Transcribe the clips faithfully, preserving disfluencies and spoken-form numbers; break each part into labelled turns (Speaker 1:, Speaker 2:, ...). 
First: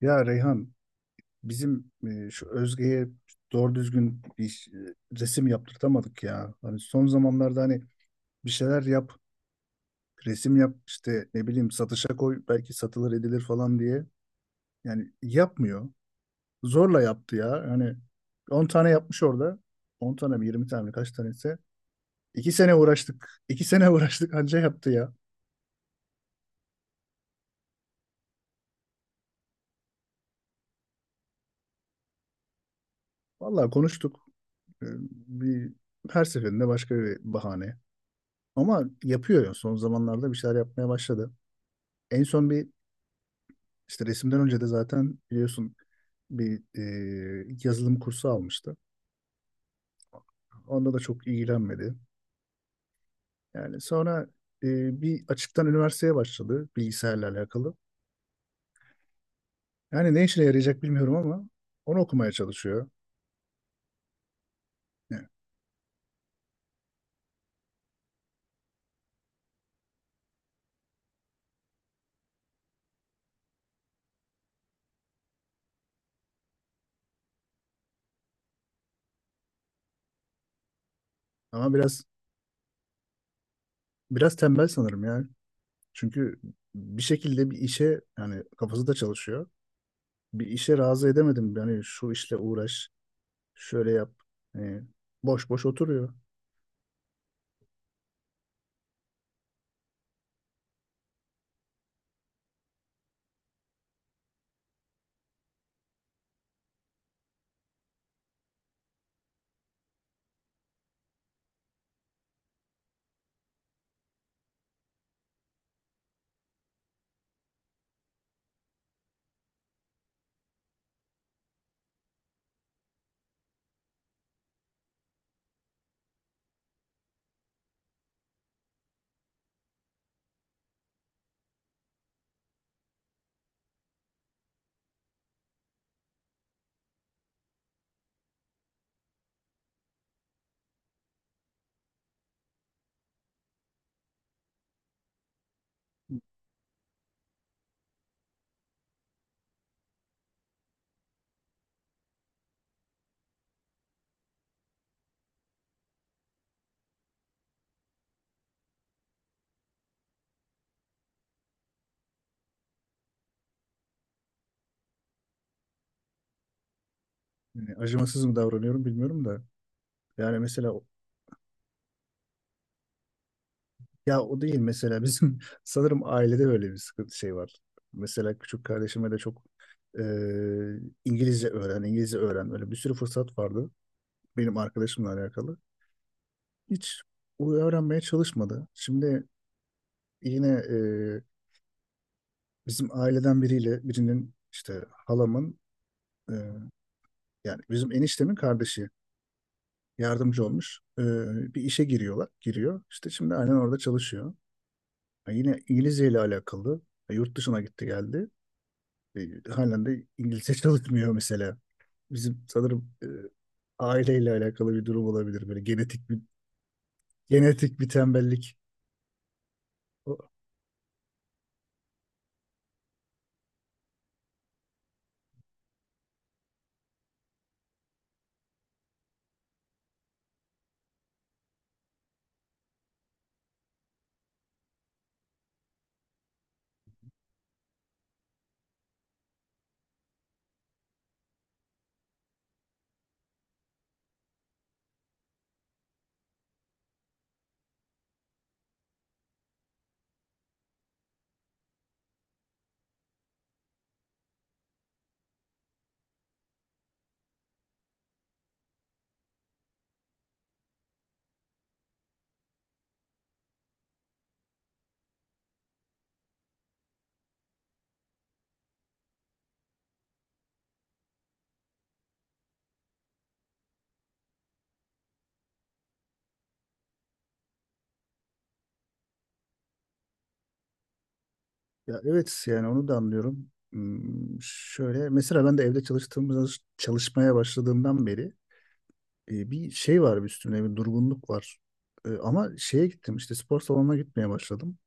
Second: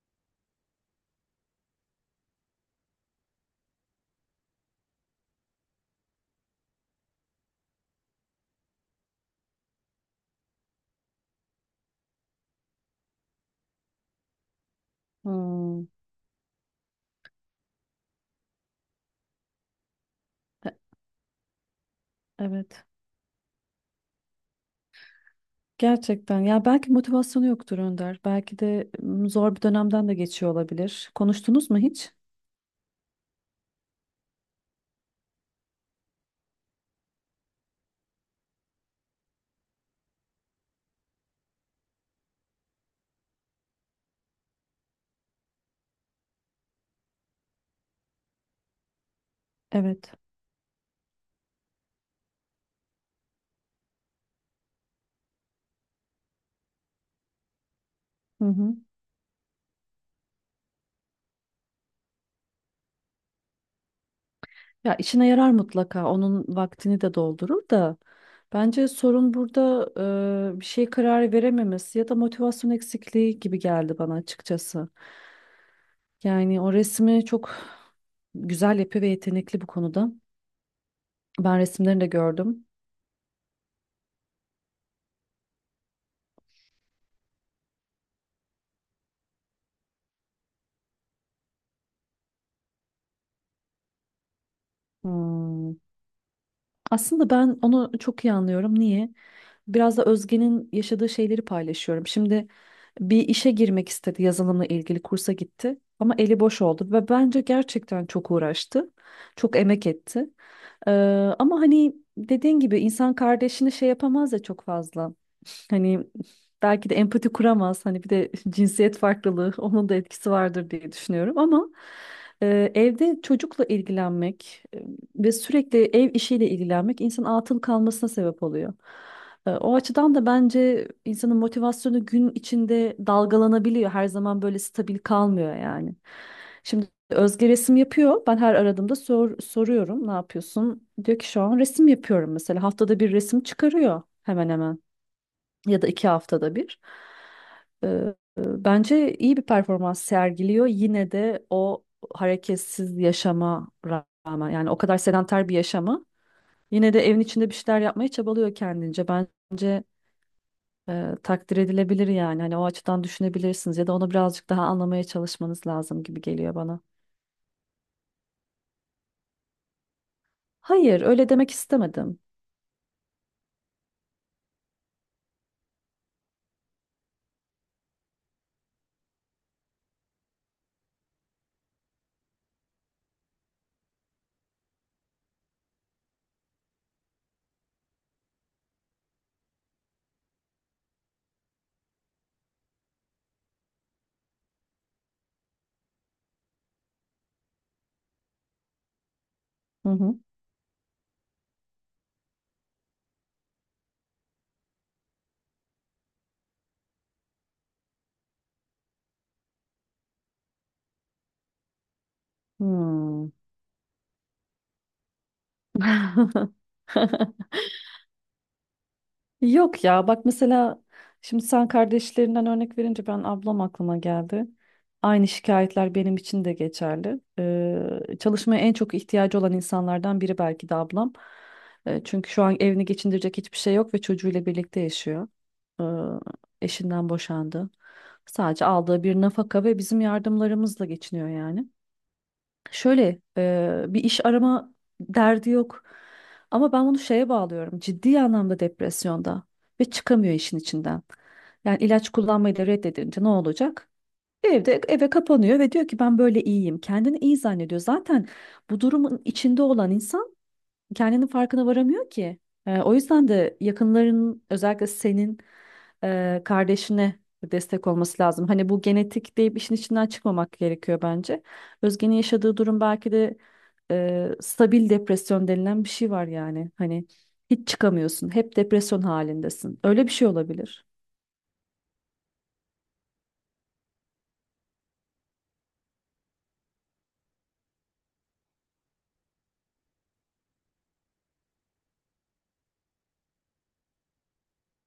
Speaker 1: Ya Reyhan, bizim e, şu Özge'ye doğru düzgün bir e, resim yaptırtamadık ya. Hani son zamanlarda hani bir şeyler yap, resim yap, işte ne bileyim satışa koy, belki satılır edilir falan diye. Yani
Speaker 2: Hmm,
Speaker 1: yapmıyor. Zorla yaptı ya. Hani on tane yapmış orada. On tane mi yirmi
Speaker 2: e-
Speaker 1: tane mi kaç tanesi? iki sene
Speaker 2: evet.
Speaker 1: uğraştık. iki sene uğraştık, anca yaptı ya.
Speaker 2: Gerçekten. Ya belki motivasyonu yoktur Önder. Belki de m, zor bir dönemden de geçiyor olabilir. Konuştunuz mu hiç?
Speaker 1: Vallahi konuştuk. E, bir, her seferinde başka bir bahane. Ama yapıyor ya, son zamanlarda bir şeyler yapmaya başladı. En son bir işte resimden önce de zaten biliyorsun bir e, yazılım kursu almıştı.
Speaker 2: Evet.
Speaker 1: Onda da çok ilgilenmedi. Yani sonra e, bir açıktan üniversiteye başladı bilgisayarla alakalı.
Speaker 2: Hı hı.
Speaker 1: Yani ne işine yarayacak bilmiyorum ama onu okumaya çalışıyor.
Speaker 2: Ya
Speaker 1: Yani,
Speaker 2: işine yarar mutlaka. Onun vaktini de doldurur da. Bence sorun burada e, bir şey karar verememesi ya da motivasyon eksikliği gibi geldi bana açıkçası. Yani o resmi çok güzel yapıyor ve yetenekli bu konuda. Ben
Speaker 1: ama
Speaker 2: resimlerini
Speaker 1: biraz
Speaker 2: de gördüm.
Speaker 1: biraz tembel sanırım ya. Çünkü bir şekilde bir işe, yani kafası da çalışıyor. Bir işe razı edemedim. Yani şu işle uğraş, şöyle yap. Hani boş boş
Speaker 2: Hmm.
Speaker 1: oturuyor.
Speaker 2: Aslında ben onu çok iyi anlıyorum. Niye? Biraz da Özge'nin yaşadığı şeyleri paylaşıyorum. Şimdi bir işe girmek istedi, yazılımla ilgili kursa gitti ama eli boş oldu ve bence gerçekten çok uğraştı, çok emek etti. Ee, Ama hani dediğin gibi insan kardeşini şey yapamaz ya çok fazla. Hani belki de empati kuramaz. Hani bir de cinsiyet farklılığı onun da etkisi vardır diye düşünüyorum ama e, evde çocukla ilgilenmek e, ve sürekli ev işiyle ilgilenmek insan atıl kalmasına sebep oluyor. E, o açıdan da bence insanın motivasyonu gün içinde dalgalanabiliyor. Her zaman böyle stabil kalmıyor yani. Şimdi Özge resim yapıyor. Ben her aradığımda sor- soruyorum, ne yapıyorsun? Diyor ki şu an resim yapıyorum mesela. Haftada bir resim çıkarıyor hemen hemen ya da iki haftada bir. Ee, e, Bence iyi bir performans sergiliyor. Yine de o hareketsiz yaşama rağmen yani o kadar sedanter bir yaşamı yine de evin içinde bir şeyler yapmaya çabalıyor kendince. Bence e, takdir edilebilir yani. Hani o açıdan düşünebilirsiniz ya da onu birazcık daha anlamaya çalışmanız lazım gibi geliyor bana.
Speaker 1: Yani acımasız mı davranıyorum bilmiyorum da. Yani mesela
Speaker 2: Hayır, öyle demek istemedim.
Speaker 1: ya o değil, mesela bizim sanırım ailede böyle bir sıkıntı şey var. Mesela küçük kardeşime de çok eee, İngilizce öğren, İngilizce öğren. Böyle bir sürü fırsat vardı benim arkadaşımla alakalı. Hiç o öğrenmeye çalışmadı. Şimdi yine bizim aileden biriyle birinin, işte halamın e, yani bizim eniştemin kardeşi
Speaker 2: Hı hı.
Speaker 1: yardımcı olmuş. E, bir işe giriyorlar. Giriyor. İşte şimdi aynen orada çalışıyor. Ha, yine İngilizce ile alakalı. Ha, yurt dışına gitti geldi. E, halen de İngilizce çalışmıyor mesela. Bizim sanırım e,
Speaker 2: Hmm.
Speaker 1: aileyle alakalı bir durum olabilir. Böyle genetik bir genetik bir tembellik.
Speaker 2: Yok ya bak
Speaker 1: O-
Speaker 2: mesela şimdi sen kardeşlerinden örnek verince ben ablam aklıma geldi. Aynı şikayetler benim için de geçerli. Ee, çalışmaya en çok ihtiyacı olan insanlardan biri belki de ablam. Ee, çünkü şu an evini geçindirecek hiçbir şey yok ve çocuğuyla birlikte yaşıyor. Ee, Eşinden boşandı. Sadece aldığı bir nafaka ve bizim yardımlarımızla geçiniyor yani. Şöyle e, bir iş arama derdi yok. Ama ben bunu şeye bağlıyorum. Ciddi anlamda depresyonda ve çıkamıyor işin içinden. Yani ilaç kullanmayı da reddedince ne olacak? Evde eve kapanıyor ve diyor ki ben böyle iyiyim. Kendini iyi zannediyor. Zaten bu durumun içinde olan insan kendinin farkına varamıyor ki. Ee, o yüzden de yakınların özellikle senin e, kardeşine destek olması lazım. Hani bu genetik deyip işin içinden çıkmamak gerekiyor bence. Özge'nin yaşadığı durum belki de e, stabil depresyon denilen bir şey var yani. Hani hiç çıkamıyorsun, hep depresyon halindesin. Öyle bir şey olabilir.
Speaker 1: Ya evet, yani onu da anlıyorum. Hmm, şöyle mesela ben de evde çalıştığımız çalışmaya başladığımdan beri e, bir şey var, bir üstümde bir durgunluk var. E, ama şeye gittim, işte spor salonuna gitmeye başladım.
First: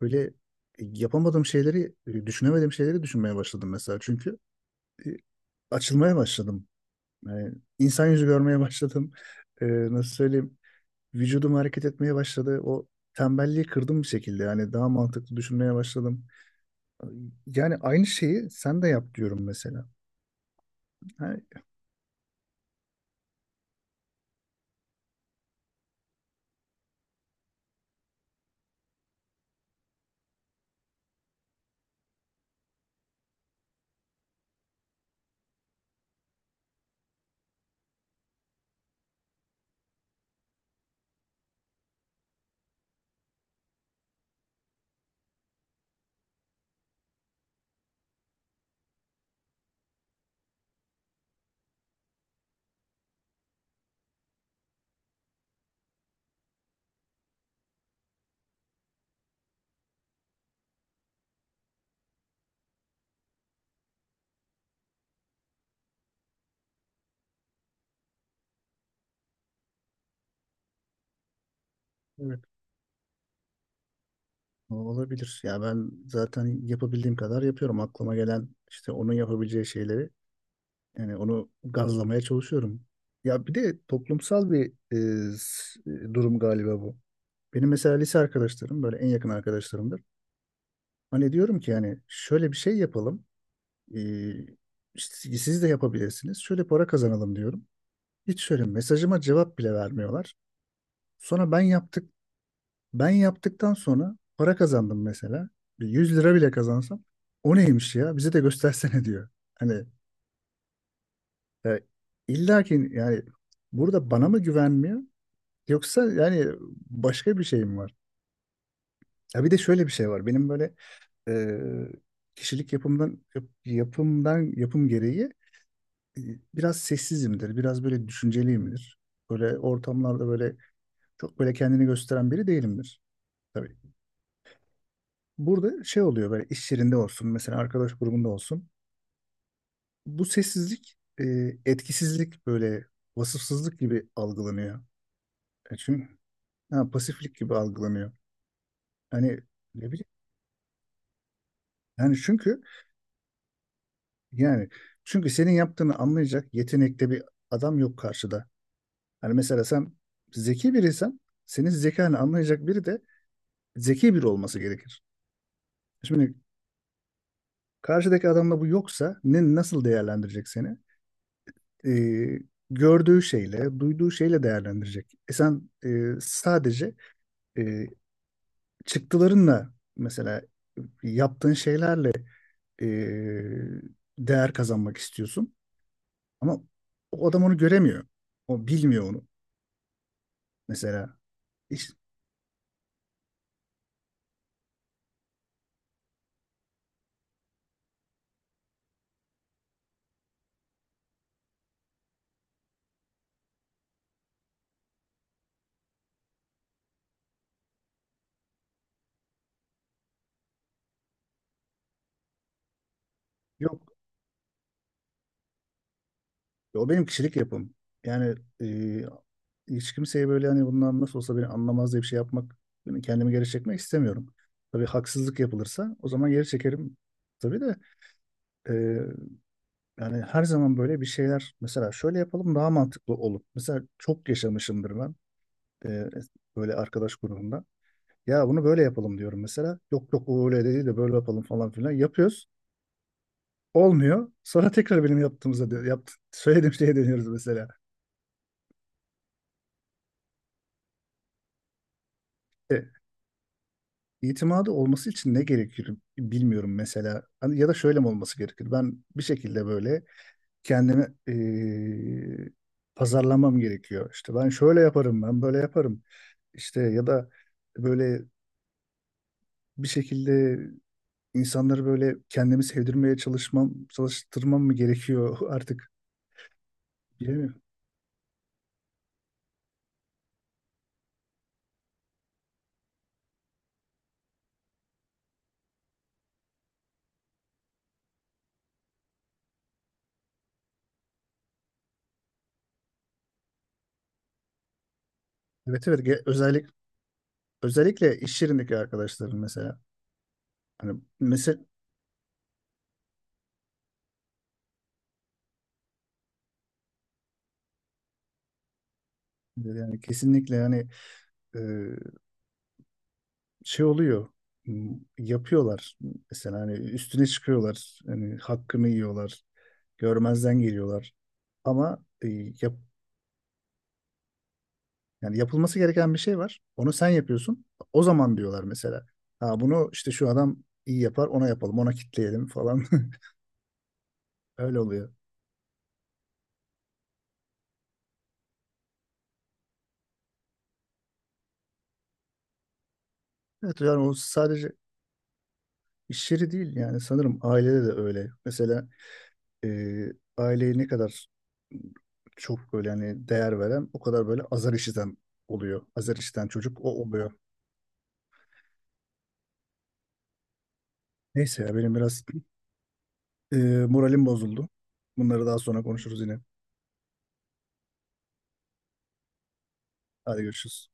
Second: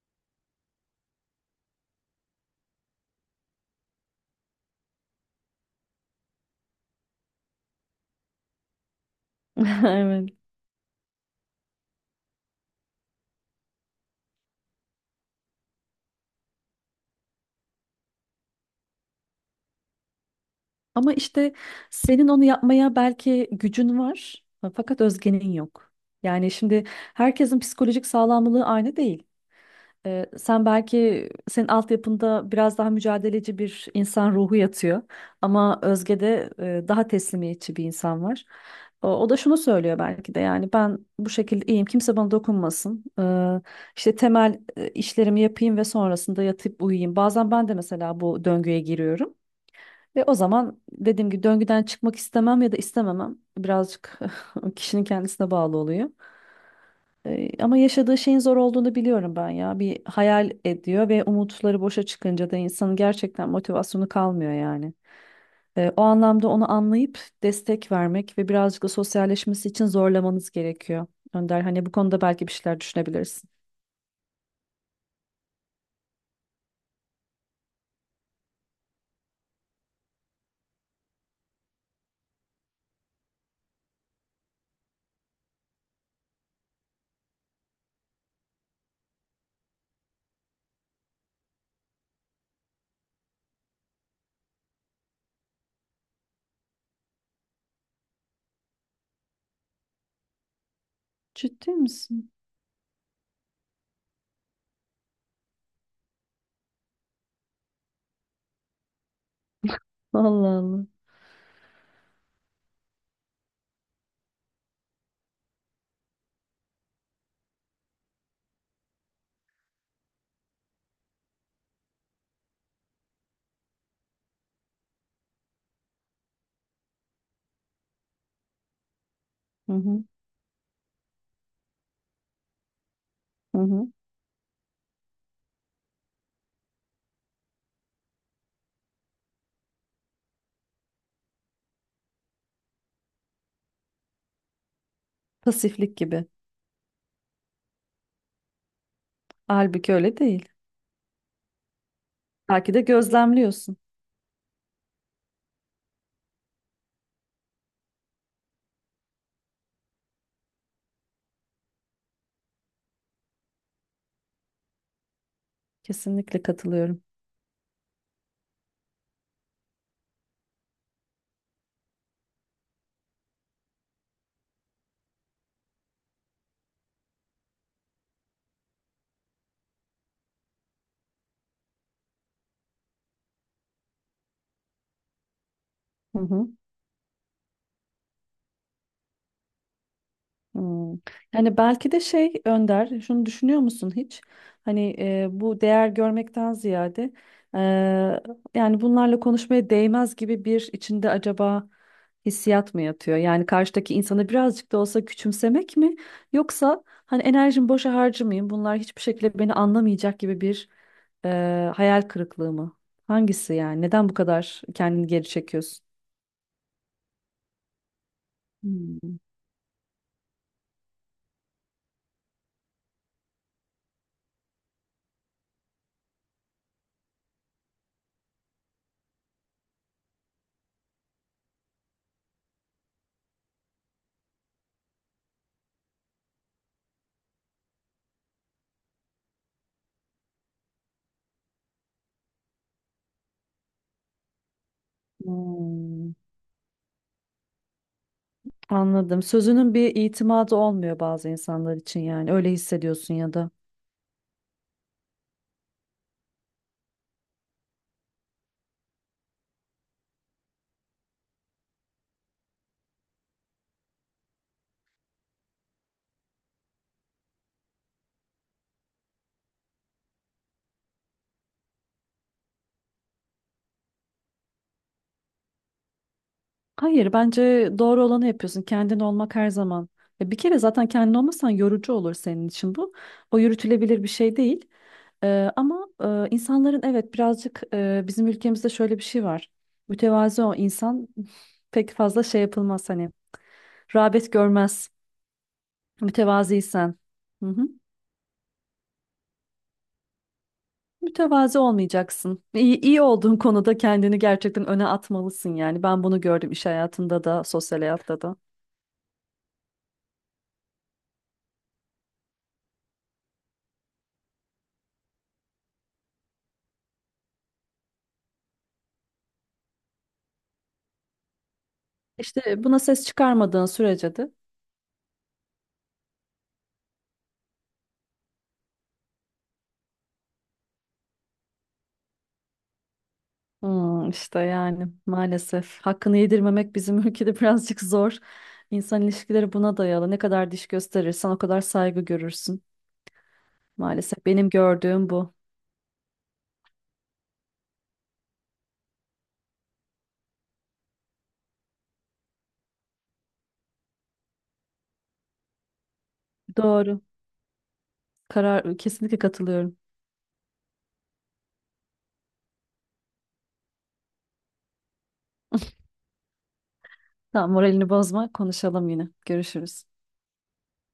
Speaker 1: Böyle e, yapamadığım şeyleri, e, düşünemediğim şeyleri düşünmeye başladım mesela. Çünkü e, açılmaya başladım. Yani insan yüzü görmeye başladım. E, nasıl
Speaker 2: Evet.
Speaker 1: söyleyeyim? Vücudum hareket etmeye başladı. O tembelliği kırdım bir şekilde. Yani daha mantıklı düşünmeye başladım. Yani aynı şeyi sen de yap diyorum mesela.
Speaker 2: Ama
Speaker 1: Yani,
Speaker 2: işte senin onu yapmaya belki gücün var, fakat Özge'nin yok. Yani şimdi herkesin psikolojik sağlamlığı aynı değil. Ee, sen belki senin altyapında biraz daha mücadeleci bir insan ruhu yatıyor ama Özge'de e, daha teslimiyetçi bir insan var. O, o da şunu söylüyor belki de yani ben bu şekilde iyiyim kimse bana dokunmasın. Ee, işte temel e, işlerimi yapayım ve sonrasında yatıp uyuyayım. Bazen ben de mesela bu döngüye giriyorum. Ve o zaman dediğim gibi döngüden çıkmak istemem ya da istememem birazcık kişinin kendisine bağlı oluyor. Ee, ama yaşadığı şeyin zor olduğunu biliyorum ben ya. Bir hayal ediyor ve umutları boşa çıkınca da insanın gerçekten motivasyonu kalmıyor yani. Ee, o anlamda onu anlayıp destek vermek ve birazcık da sosyalleşmesi için zorlamanız gerekiyor. Önder hani bu konuda belki bir şeyler düşünebilirsin.
Speaker 1: olabilir. Ya ben zaten yapabildiğim kadar yapıyorum. Aklıma gelen işte onun yapabileceği şeyleri, yani onu gazlamaya çalışıyorum. Ya bir de toplumsal bir e, s- e, durum galiba bu. Benim mesela lise arkadaşlarım böyle en yakın arkadaşlarımdır. Hani diyorum ki, yani şöyle bir şey yapalım. Ee, işte siz de yapabilirsiniz. Şöyle para kazanalım diyorum. Hiç şöyle mesajıma cevap bile vermiyorlar. Sonra ben
Speaker 2: Ciddi
Speaker 1: yaptık
Speaker 2: misin?
Speaker 1: Ben yaptıktan sonra para kazandım mesela. Bir yüz lira bile kazansam, o neymiş ya, bize de göstersene diyor. Hani
Speaker 2: Allah Allah.
Speaker 1: e, illa ki yani burada bana mı güvenmiyor, yoksa yani başka bir şey mi var? Ya bir de şöyle bir şey var. Benim böyle e, kişilik yapımdan yap- yapımdan yapım gereği e, biraz sessizimdir. Biraz böyle düşünceliyimdir. Böyle
Speaker 2: Hı hı,
Speaker 1: ortamlarda böyle çok böyle kendini gösteren biri değilimdir.
Speaker 2: hı
Speaker 1: Tabii.
Speaker 2: hı.
Speaker 1: Burada şey oluyor, böyle iş yerinde olsun, mesela arkadaş grubunda olsun. Bu sessizlik, e, etkisizlik, böyle vasıfsızlık gibi algılanıyor. E
Speaker 2: Pasiflik
Speaker 1: çünkü
Speaker 2: gibi.
Speaker 1: ha, pasiflik gibi algılanıyor. Hani ne
Speaker 2: Halbuki
Speaker 1: bileyim,
Speaker 2: öyle değil.
Speaker 1: yani çünkü
Speaker 2: Belki de gözlemliyorsun.
Speaker 1: yani çünkü senin yaptığını anlayacak yetenekte bir adam yok karşıda. Hani mesela sen zeki biriysen, senin zekanı anlayacak biri de zeki biri olması gerekir. Şimdi
Speaker 2: Kesinlikle katılıyorum.
Speaker 1: karşıdaki adamda bu yoksa, ne, nasıl değerlendirecek seni? e, Gördüğü şeyle, duyduğu şeyle değerlendirecek. E sen, e, sadece e, çıktılarınla, mesela yaptığın şeylerle e, değer kazanmak istiyorsun.
Speaker 2: Hı hı.
Speaker 1: Ama o adam onu göremiyor. O bilmiyor onu.
Speaker 2: Hmm.
Speaker 1: Mesela
Speaker 2: Yani
Speaker 1: hiç,
Speaker 2: belki de şey Önder, şunu düşünüyor musun hiç? Hani e, bu değer görmekten ziyade e, yani bunlarla konuşmaya değmez gibi bir içinde acaba hissiyat mı yatıyor? Yani karşıdaki insanı birazcık da olsa küçümsemek mi? Yoksa hani enerjimi boşa harcamayayım, bunlar hiçbir şekilde beni anlamayacak gibi bir e, hayal kırıklığı mı? Hangisi
Speaker 1: yok,
Speaker 2: yani? Neden bu kadar kendini geri çekiyorsun?
Speaker 1: o benim kişilik yapım. Yani e,
Speaker 2: Hmm.
Speaker 1: hiç kimseye böyle, hani bundan nasıl olsa beni anlamaz diye bir şey yapmak, yani kendimi geri çekmek istemiyorum. Tabii haksızlık yapılırsa o zaman geri çekerim, tabii de. Yani her zaman böyle bir şeyler, mesela şöyle yapalım, daha mantıklı olup mesela çok yaşamışımdır ben e, böyle arkadaş grubunda. Ya bunu böyle yapalım diyorum mesela. Yok yok, o öyle değil de böyle yapalım falan filan. Yapıyoruz. Olmuyor. Sonra tekrar benim yaptığımıza dö- yaptı,
Speaker 2: Hmm.
Speaker 1: söylediğim şeye dönüyoruz mesela.
Speaker 2: Anladım. Sözünün bir itimadı olmuyor bazı insanlar için yani. Öyle
Speaker 1: E,
Speaker 2: hissediyorsun ya da.
Speaker 1: itimadı olması için ne gerekir bilmiyorum mesela. Hani ya da şöyle mi olması gerekir? Ben bir şekilde böyle kendimi eee, pazarlamam gerekiyor. İşte ben şöyle yaparım, ben böyle yaparım. İşte ya da böyle bir şekilde insanları böyle kendimi sevdirmeye çalışmam, çalıştırmam mı gerekiyor artık
Speaker 2: Hayır,
Speaker 1: bilemiyorum.
Speaker 2: bence doğru olanı yapıyorsun. Kendin olmak her zaman. E, Bir kere zaten kendin olmasan yorucu olur senin için bu. O yürütülebilir bir şey değil. E, ama e, insanların evet birazcık e, bizim ülkemizde şöyle bir şey var. Mütevazi o insan pek fazla şey yapılmaz hani. Rağbet görmez
Speaker 1: Evet, evet. Ge- özellik
Speaker 2: mütevaziysen. Hı hı.
Speaker 1: özellikle iş yerindeki arkadaşlarım, mesela hani
Speaker 2: Mütevazi
Speaker 1: mesela
Speaker 2: olmayacaksın. İyi, iyi olduğun konuda kendini gerçekten öne atmalısın yani. Ben bunu gördüm iş hayatında da, sosyal hayatta da.
Speaker 1: yani kesinlikle hani eee, şey oluyor, m, yapıyorlar mesela. Hani üstüne çıkıyorlar, hani hakkını yiyorlar, görmezden geliyorlar. Ama e,
Speaker 2: İşte
Speaker 1: yap,
Speaker 2: buna ses çıkarmadığın sürece de.
Speaker 1: yani yapılması gereken bir şey var. Onu sen yapıyorsun. O zaman diyorlar mesela. Ha, bunu işte şu adam iyi yapar, ona yapalım, ona kitleyelim falan.
Speaker 2: Hmm, işte
Speaker 1: Öyle
Speaker 2: yani
Speaker 1: oluyor.
Speaker 2: maalesef hakkını yedirmemek bizim ülkede birazcık zor. İnsan ilişkileri buna dayalı. Ne kadar diş gösterirsen o kadar saygı görürsün.
Speaker 1: Evet, yani o
Speaker 2: Maalesef benim
Speaker 1: sadece
Speaker 2: gördüğüm bu.
Speaker 1: iş yeri değil, yani sanırım ailede de öyle. Mesela e, aileyi ne kadar çok böyle hani değer veren, o kadar böyle azar işiten oluyor. Azar işiten çocuk
Speaker 2: Doğru.
Speaker 1: o oluyor.
Speaker 2: Karar kesinlikle katılıyorum.
Speaker 1: Neyse ya, benim biraz e, moralim bozuldu. Bunları daha sonra konuşuruz yine.
Speaker 2: Tamam, moralini bozma. Konuşalım yine. Görüşürüz.
Speaker 1: Hadi görüşürüz.